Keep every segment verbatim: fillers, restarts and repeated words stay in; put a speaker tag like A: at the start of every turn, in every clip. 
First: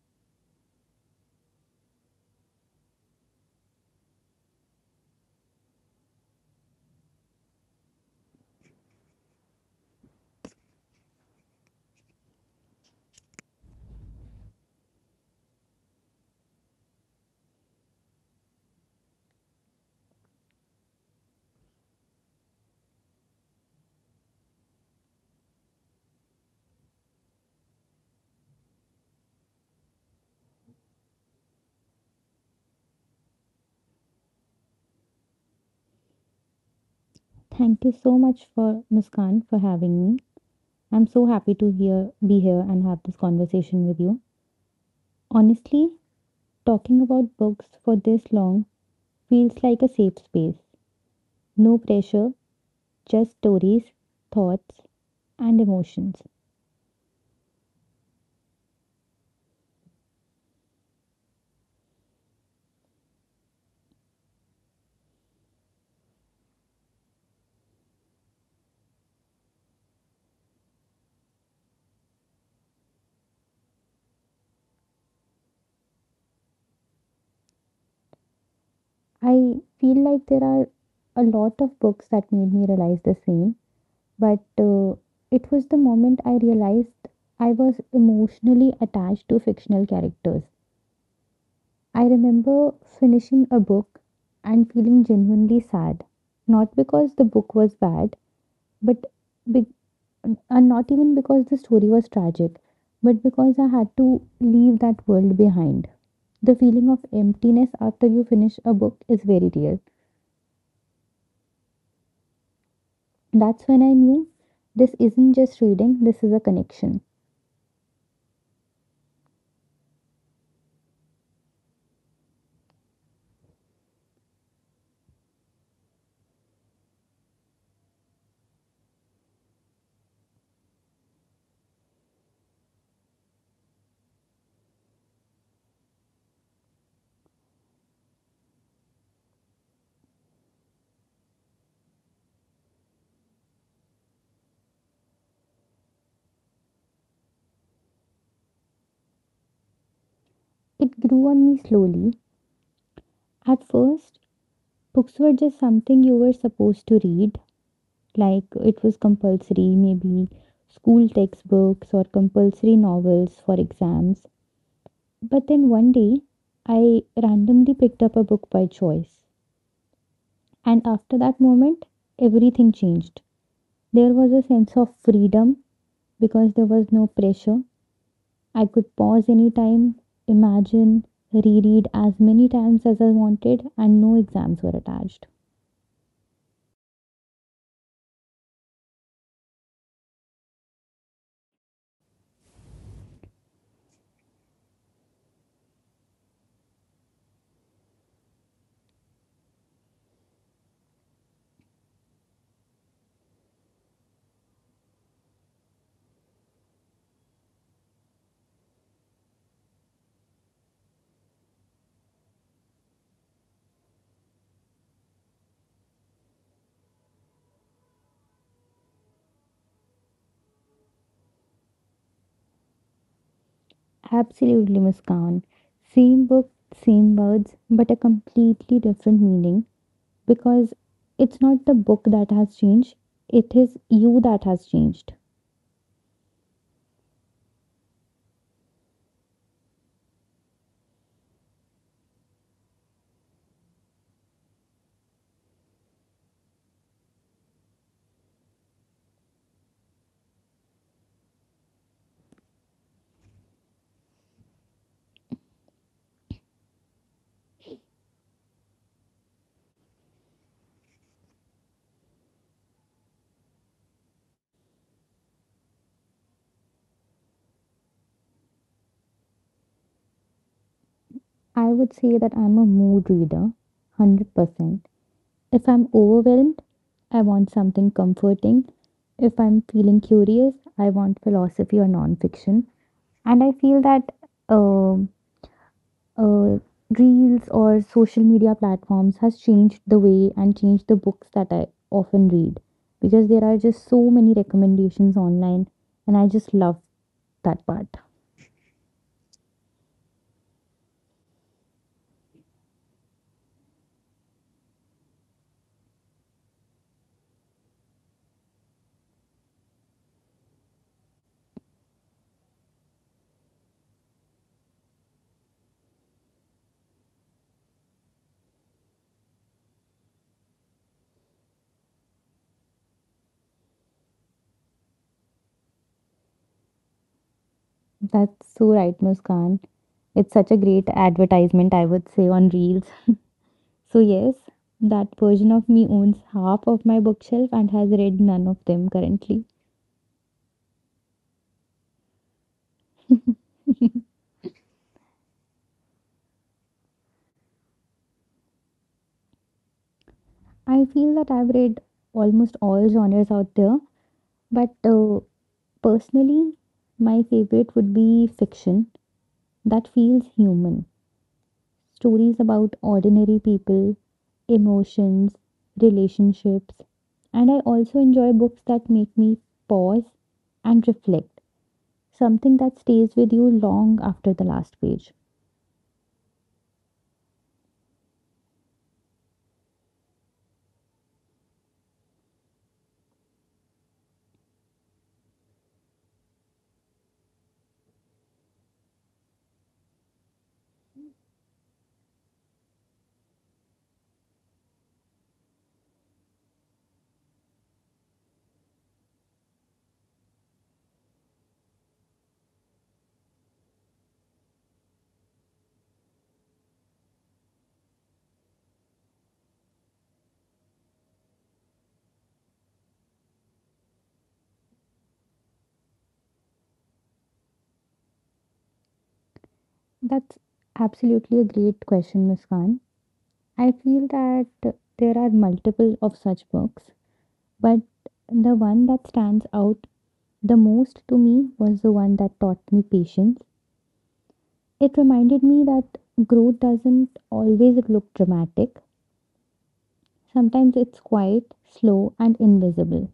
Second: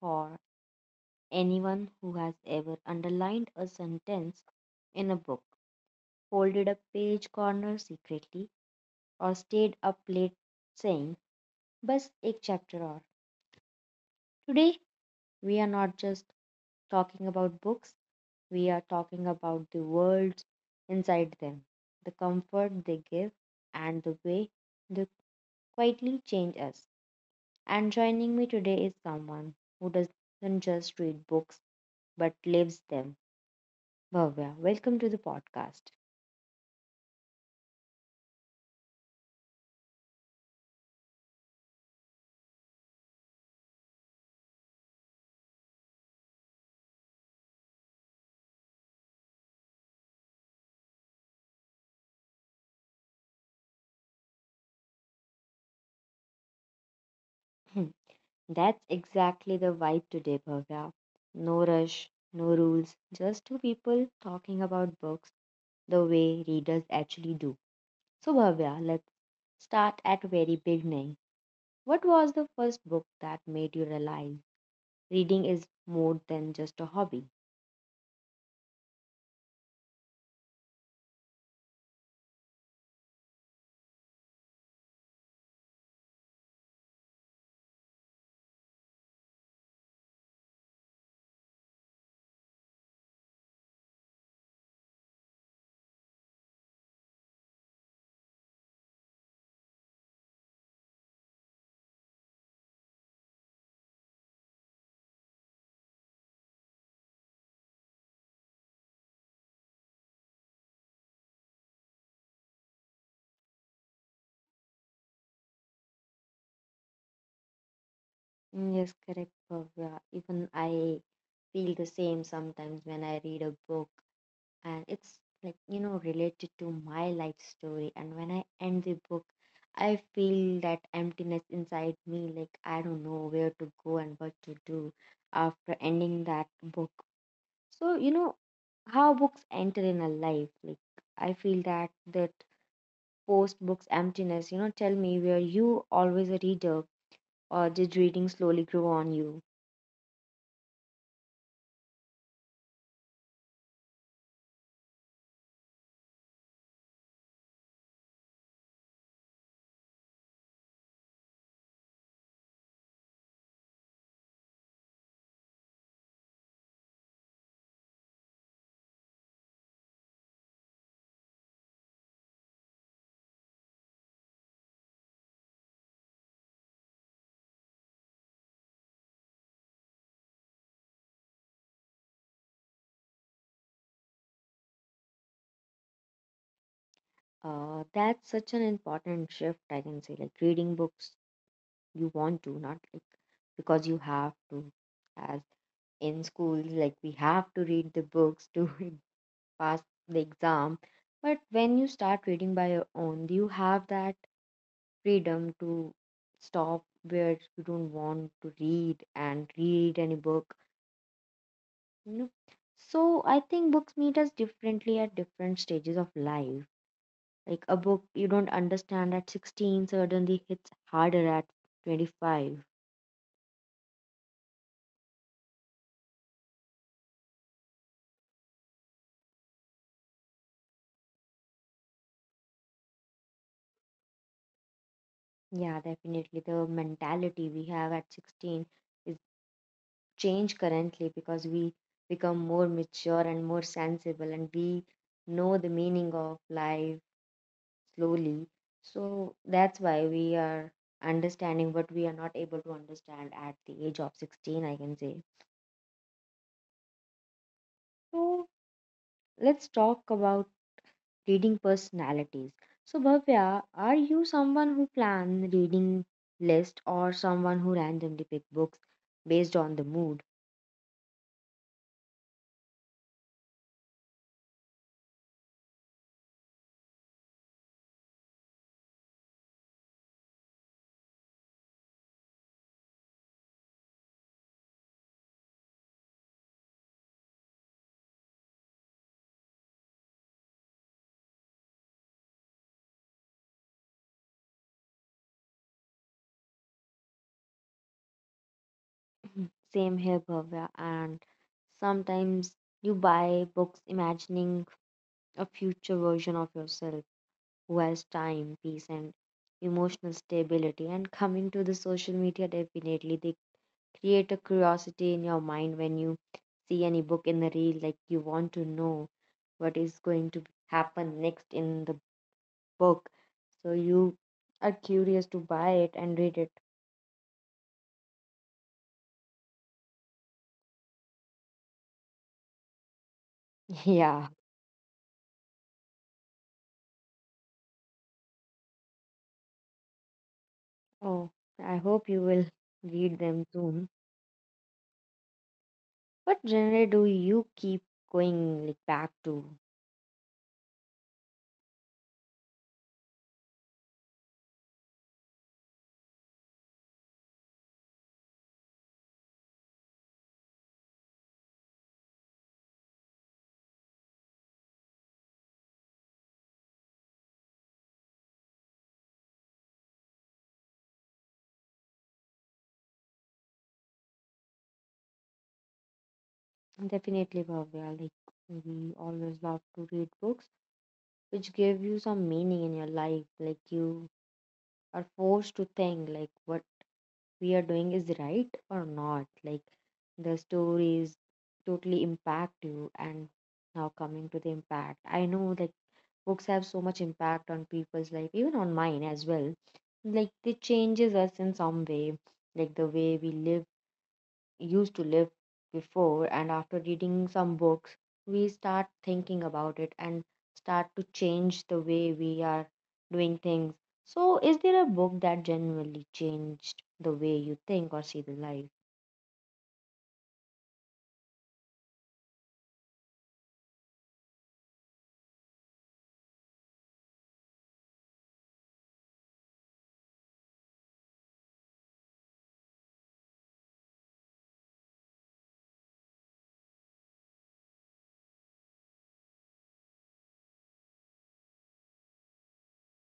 A: for anyone who has ever underlined a sentence in a book, folded a page corner secretly, or stayed up late saying, Bas ek chapter aur. Today, we are not just talking about books, we are talking about the worlds inside them, the comfort they give, and the way they quietly change us. And joining me today is someone who doesn't just read books but lives them. Bhavya, welcome to the podcast.
B: Thank you so much for Muskan for having me. I'm so happy to hear be here and have this conversation with you. Honestly, talking about books for this long feels like a safe space. No pressure, just stories, thoughts, and emotions.
A: Hmm. That's exactly the vibe today, Bhavya. No rush, no rules, just two people talking about books the way readers actually do. So Bhavya, let's start at very beginning. What was the first book that made you realize reading is more than just a hobby?
B: I feel like there are a lot of books that made me realize the same, but uh, it was the moment I realized I was emotionally attached to fictional characters. I remember finishing a book and feeling genuinely sad, not because the book was bad, but be- and not even because the story was tragic, but because I had to leave that world behind. The feeling of emptiness after you finish a book is very real. That's when I knew this isn't just reading, this is a connection.
A: Mm, yes, correct, Bhavya. Even I feel the same sometimes when I read a book and it's like, you know, related to my life story. And when I end the book, I feel that emptiness inside me, like I don't know where to go and what to do after ending that book. So, you know how books enter in a life. Like, I feel that that post books emptiness, you know, tell me were you always a reader or did reading slowly grow on you?
B: It grew on me slowly. At first, books were just something you were supposed to read like it was compulsory, maybe school textbooks or compulsory novels for exams. But then one day, I randomly picked up a book by choice. And after that moment, everything changed. There was a sense of freedom because there was no pressure. I could pause anytime, imagine, reread as many times as I wanted, and no exams were attached.
A: Uh, that's such an important shift, I can say. Like, reading books you want to, not like because you have to. As in schools, like, we have to read the books to pass the exam. But when you start reading by your own, do you have that freedom to stop where you don't want to read and read any book, you know? So I think books meet us differently at different stages of life, like a book you don't understand at sixteen suddenly hits harder at twenty-five.
B: Absolutely, Muskan. Same book, same words, but a completely different meaning, because it's not the book that has changed, it is you that has changed.
A: Yeah, definitely the mentality we have at sixteen is changed currently because we become more mature and more sensible and we know the meaning of life slowly. So that's why we are understanding what we are not able to understand at the age of sixteen, I can say. So let's talk about reading personalities. So, Bhavya, are you someone who plan reading list or someone who randomly pick books based on the mood?
B: I would say that I'm a mood reader, one hundred percent. If I'm overwhelmed, I want something comforting. If I'm feeling curious, I want philosophy or nonfiction. And I feel that uh, uh, reels or social media platforms has changed the way and changed the books that I often read because there are just so many recommendations online, and I just love that part.
A: Mhm. Same here, Bhavya. And sometimes you buy books imagining a future version of yourself who has time, peace, and emotional stability. And coming to the social media, definitely they create a curiosity in your mind when you see any book in the reel, like you want to know what is going to happen next in the book. So you are curious to buy it and read it.
B: That's so right, Muskan. It's such a great advertisement, I would say, on Reels. So,
A: Yeah.
B: yes, that version of me owns half of my bookshelf and has read none of them currently.
A: Oh, I hope you will read them soon. What genre do you keep going like back to?
B: I feel that I've read almost all genres out there, but uh, personally, my favorite would be fiction that feels human. Stories about ordinary people, emotions, relationships, and I also enjoy books that make me pause and reflect, something that stays with you long after the last page.
A: Definitely, Bhavya. Like we always love to read books which give you some meaning in your life, like you are forced to think like what we are doing is right or not, like the stories totally impact you. And now coming to the impact, I know, like books have so much impact on people's life, even on mine as well. Like they changes us in some way, like the way we live used to live before, and after reading some books we start thinking about it and start to change the way we are doing things. So is there a book that genuinely changed the way you think or see the life?
B: That's absolutely a great question, Muskan. I feel that there are multiple of such books, but the one that stands out the most to me was the one that taught me patience. It reminded me that growth doesn't always look dramatic. Sometimes it's quiet, slow, and invisible.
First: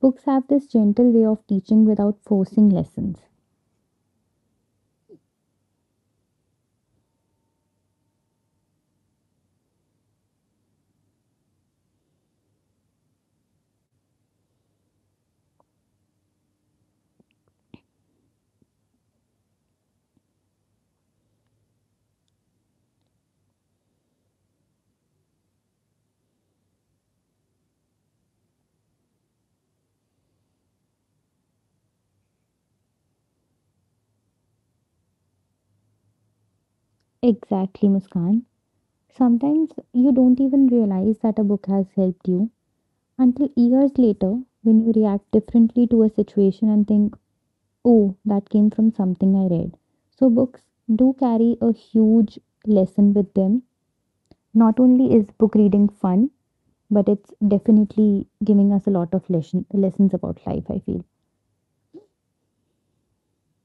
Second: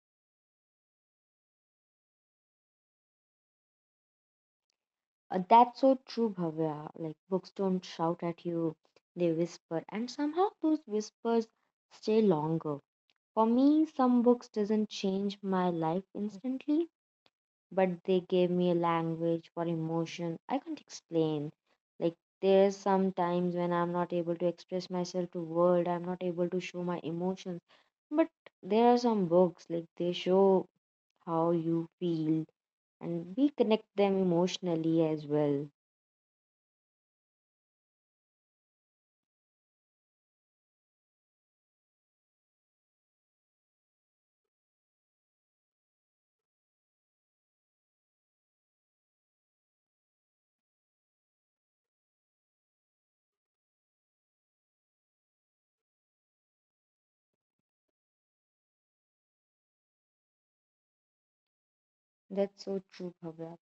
B: Books have this gentle way of teaching without forcing lessons.
A: Uh, that's so true, Bhavya. Like, books don't shout at you, they whisper, and somehow those whispers stay longer. For me, some books doesn't change my life instantly, but they gave me a language for emotion I can't explain. Like, there's some times when I'm not able to express myself to word, I'm not able to show my emotions. But there are some books like they show how you feel, and we connect them emotionally as well.
B: Exactly, Muskan. Sometimes you don't even realize that a book has helped you until years later when you react differently to a situation and think, oh, that came from something I read. So, books do carry a huge lesson with them. Not only is book reading fun, but it's definitely giving us a lot of lesson, lessons about life, I feel.
A: That's so true, Bhavya.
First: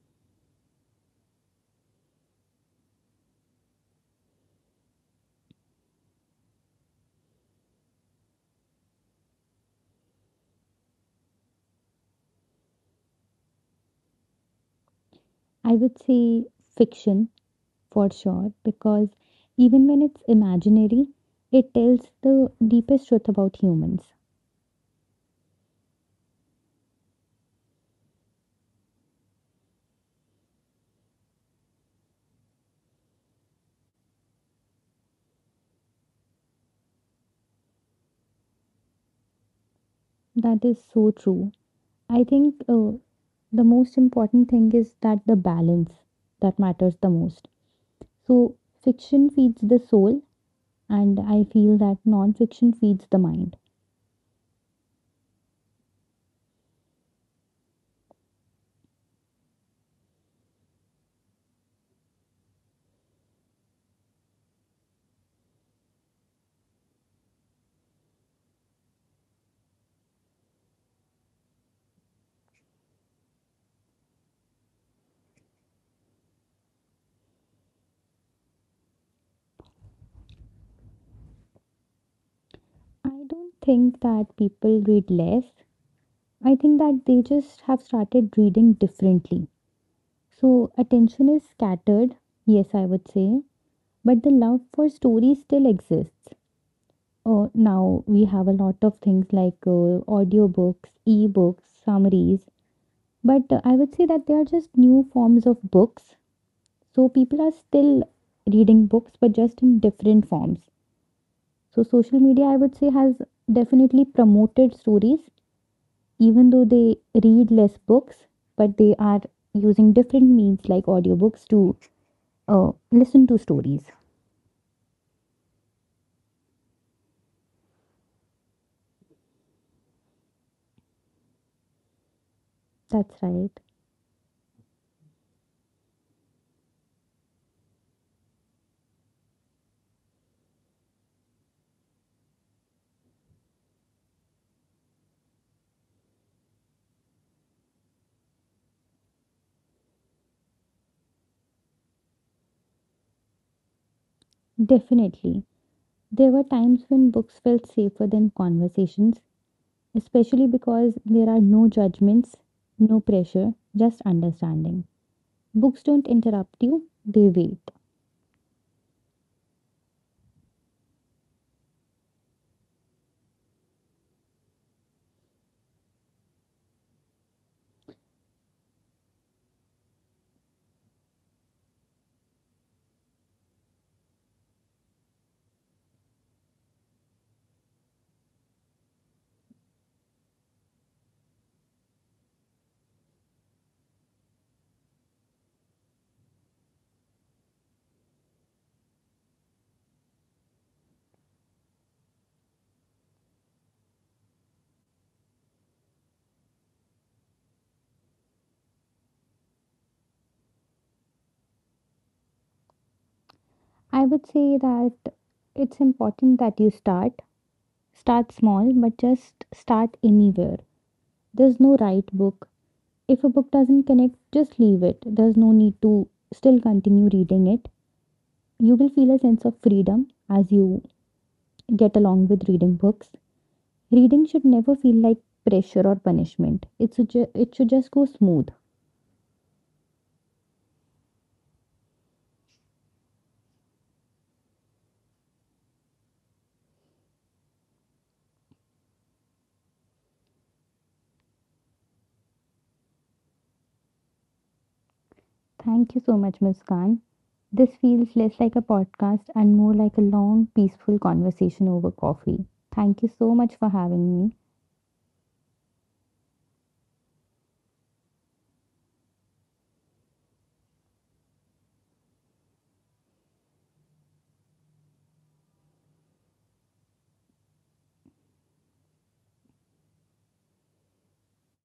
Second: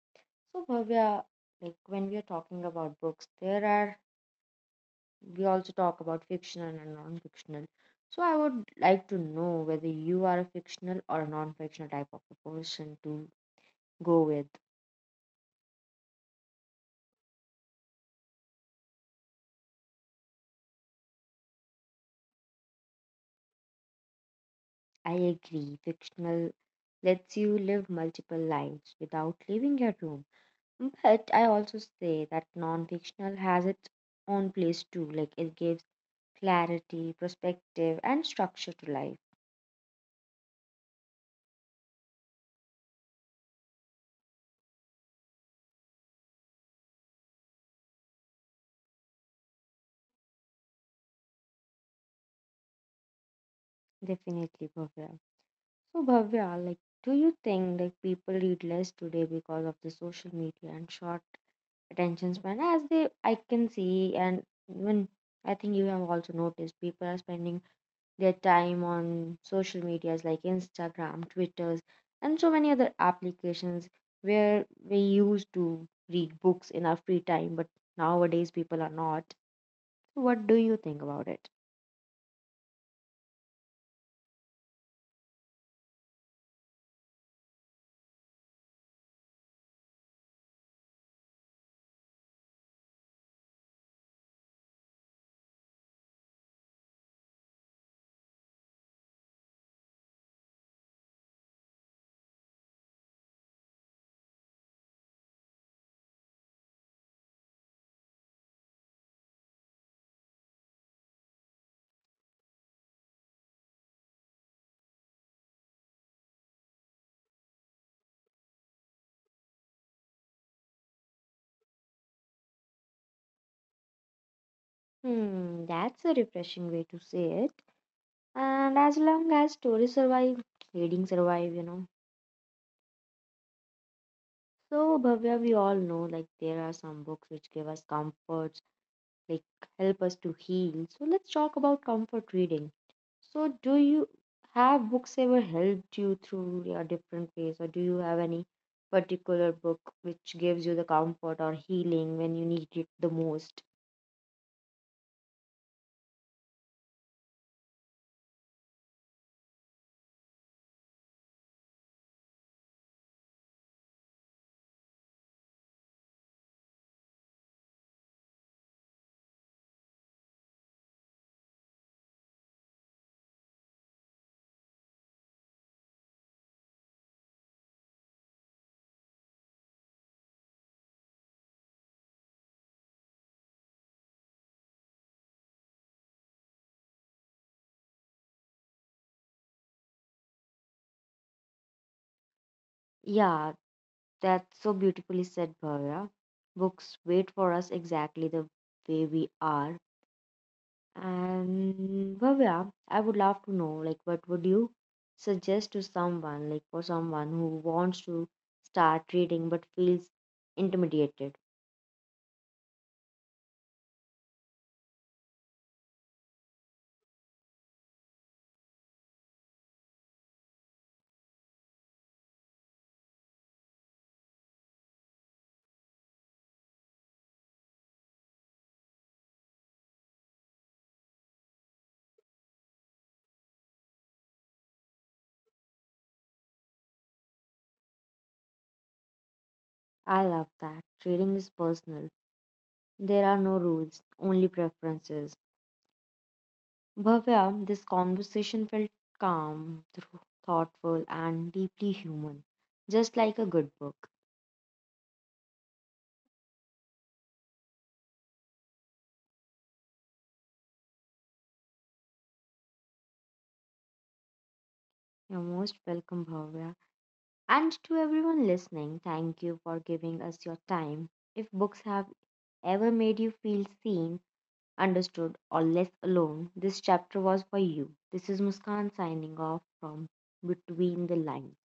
A: So Bhavya, like when we are talking about books, there are we also talk about fictional and non-fictional. So I would like to know whether you are a fictional or non-fictional type of a person to go with.
B: I would say fiction for sure, because even when it's imaginary, it tells the deepest truth about humans.
A: I agree. Fictional lets you live multiple lives without leaving your room. But I also say that non-fictional has its own place too. Like it gives clarity, perspective, and structure to life.
B: That is so true. I think uh, the most important thing is that the balance that matters the most. So, fiction feeds the soul, and I feel that non fiction feeds the mind.
A: Definitely, Bhavya. So Bhavya, like do you think like people read less today because of the social media and short attention span? As they, I can see, and even I think you have also noticed, people are spending their time on social medias like Instagram, Twitters, and so many other applications, where we used to read books in our free time, but nowadays people are not. What do you think about it?
B: I don't think that people read less. I think that they just have started reading differently. So, attention is scattered, yes, I would say, but the love for story still exists. Uh, now, we have a lot of things like uh, audiobooks, e-books, summaries, but uh, I would say that they are just new forms of books. So, people are still reading books, but just in different forms. So, social media, I would say, has definitely promoted stories, even though they read less books, but they are using different means like audiobooks to uh, listen to stories.
A: Hmm, that's a refreshing way to say it, and as long as stories survive, reading survive, you know.
B: That's right.
A: So Bhavya, we all know like there are some books which give us comfort, like help us to heal. So let's talk about comfort reading. So do you have books ever helped you through your different ways, or do you have any particular book which gives you the comfort or healing when you need it the most?
B: Definitely. There were times when books felt safer than conversations, especially because there are no judgments, no pressure, just understanding. Books don't interrupt you, they wait.
A: Yeah, that's so beautifully said, Bhavya. Books wait for us exactly the way we are. And Bhavya, I would love to know, like, what would you suggest to someone, like, for someone who wants to start reading but feels intimidated?
B: I would say that it's important that you start. Start small, but just start anywhere. There's no right book. If a book doesn't connect, just leave it. There's no need to still continue reading it. You will feel a sense of freedom as you get along with reading books. Reading should never feel like pressure or punishment. It should, ju- it should just go smooth.
A: I love that. Reading is personal. There are no rules, only preferences. Bhavya, this conversation felt calm, thro- thoughtful, and deeply human, just like a good book.
B: Thank you so much, Muskan. This feels less like a podcast and more like a long, peaceful conversation over coffee. Thank you so much for having me.
A: You're most welcome, Bhavya. And to everyone listening, thank you for giving us your time. If books have ever made you feel seen, understood, or less alone, this chapter was for you. This is Muskan signing off from Between the Lines.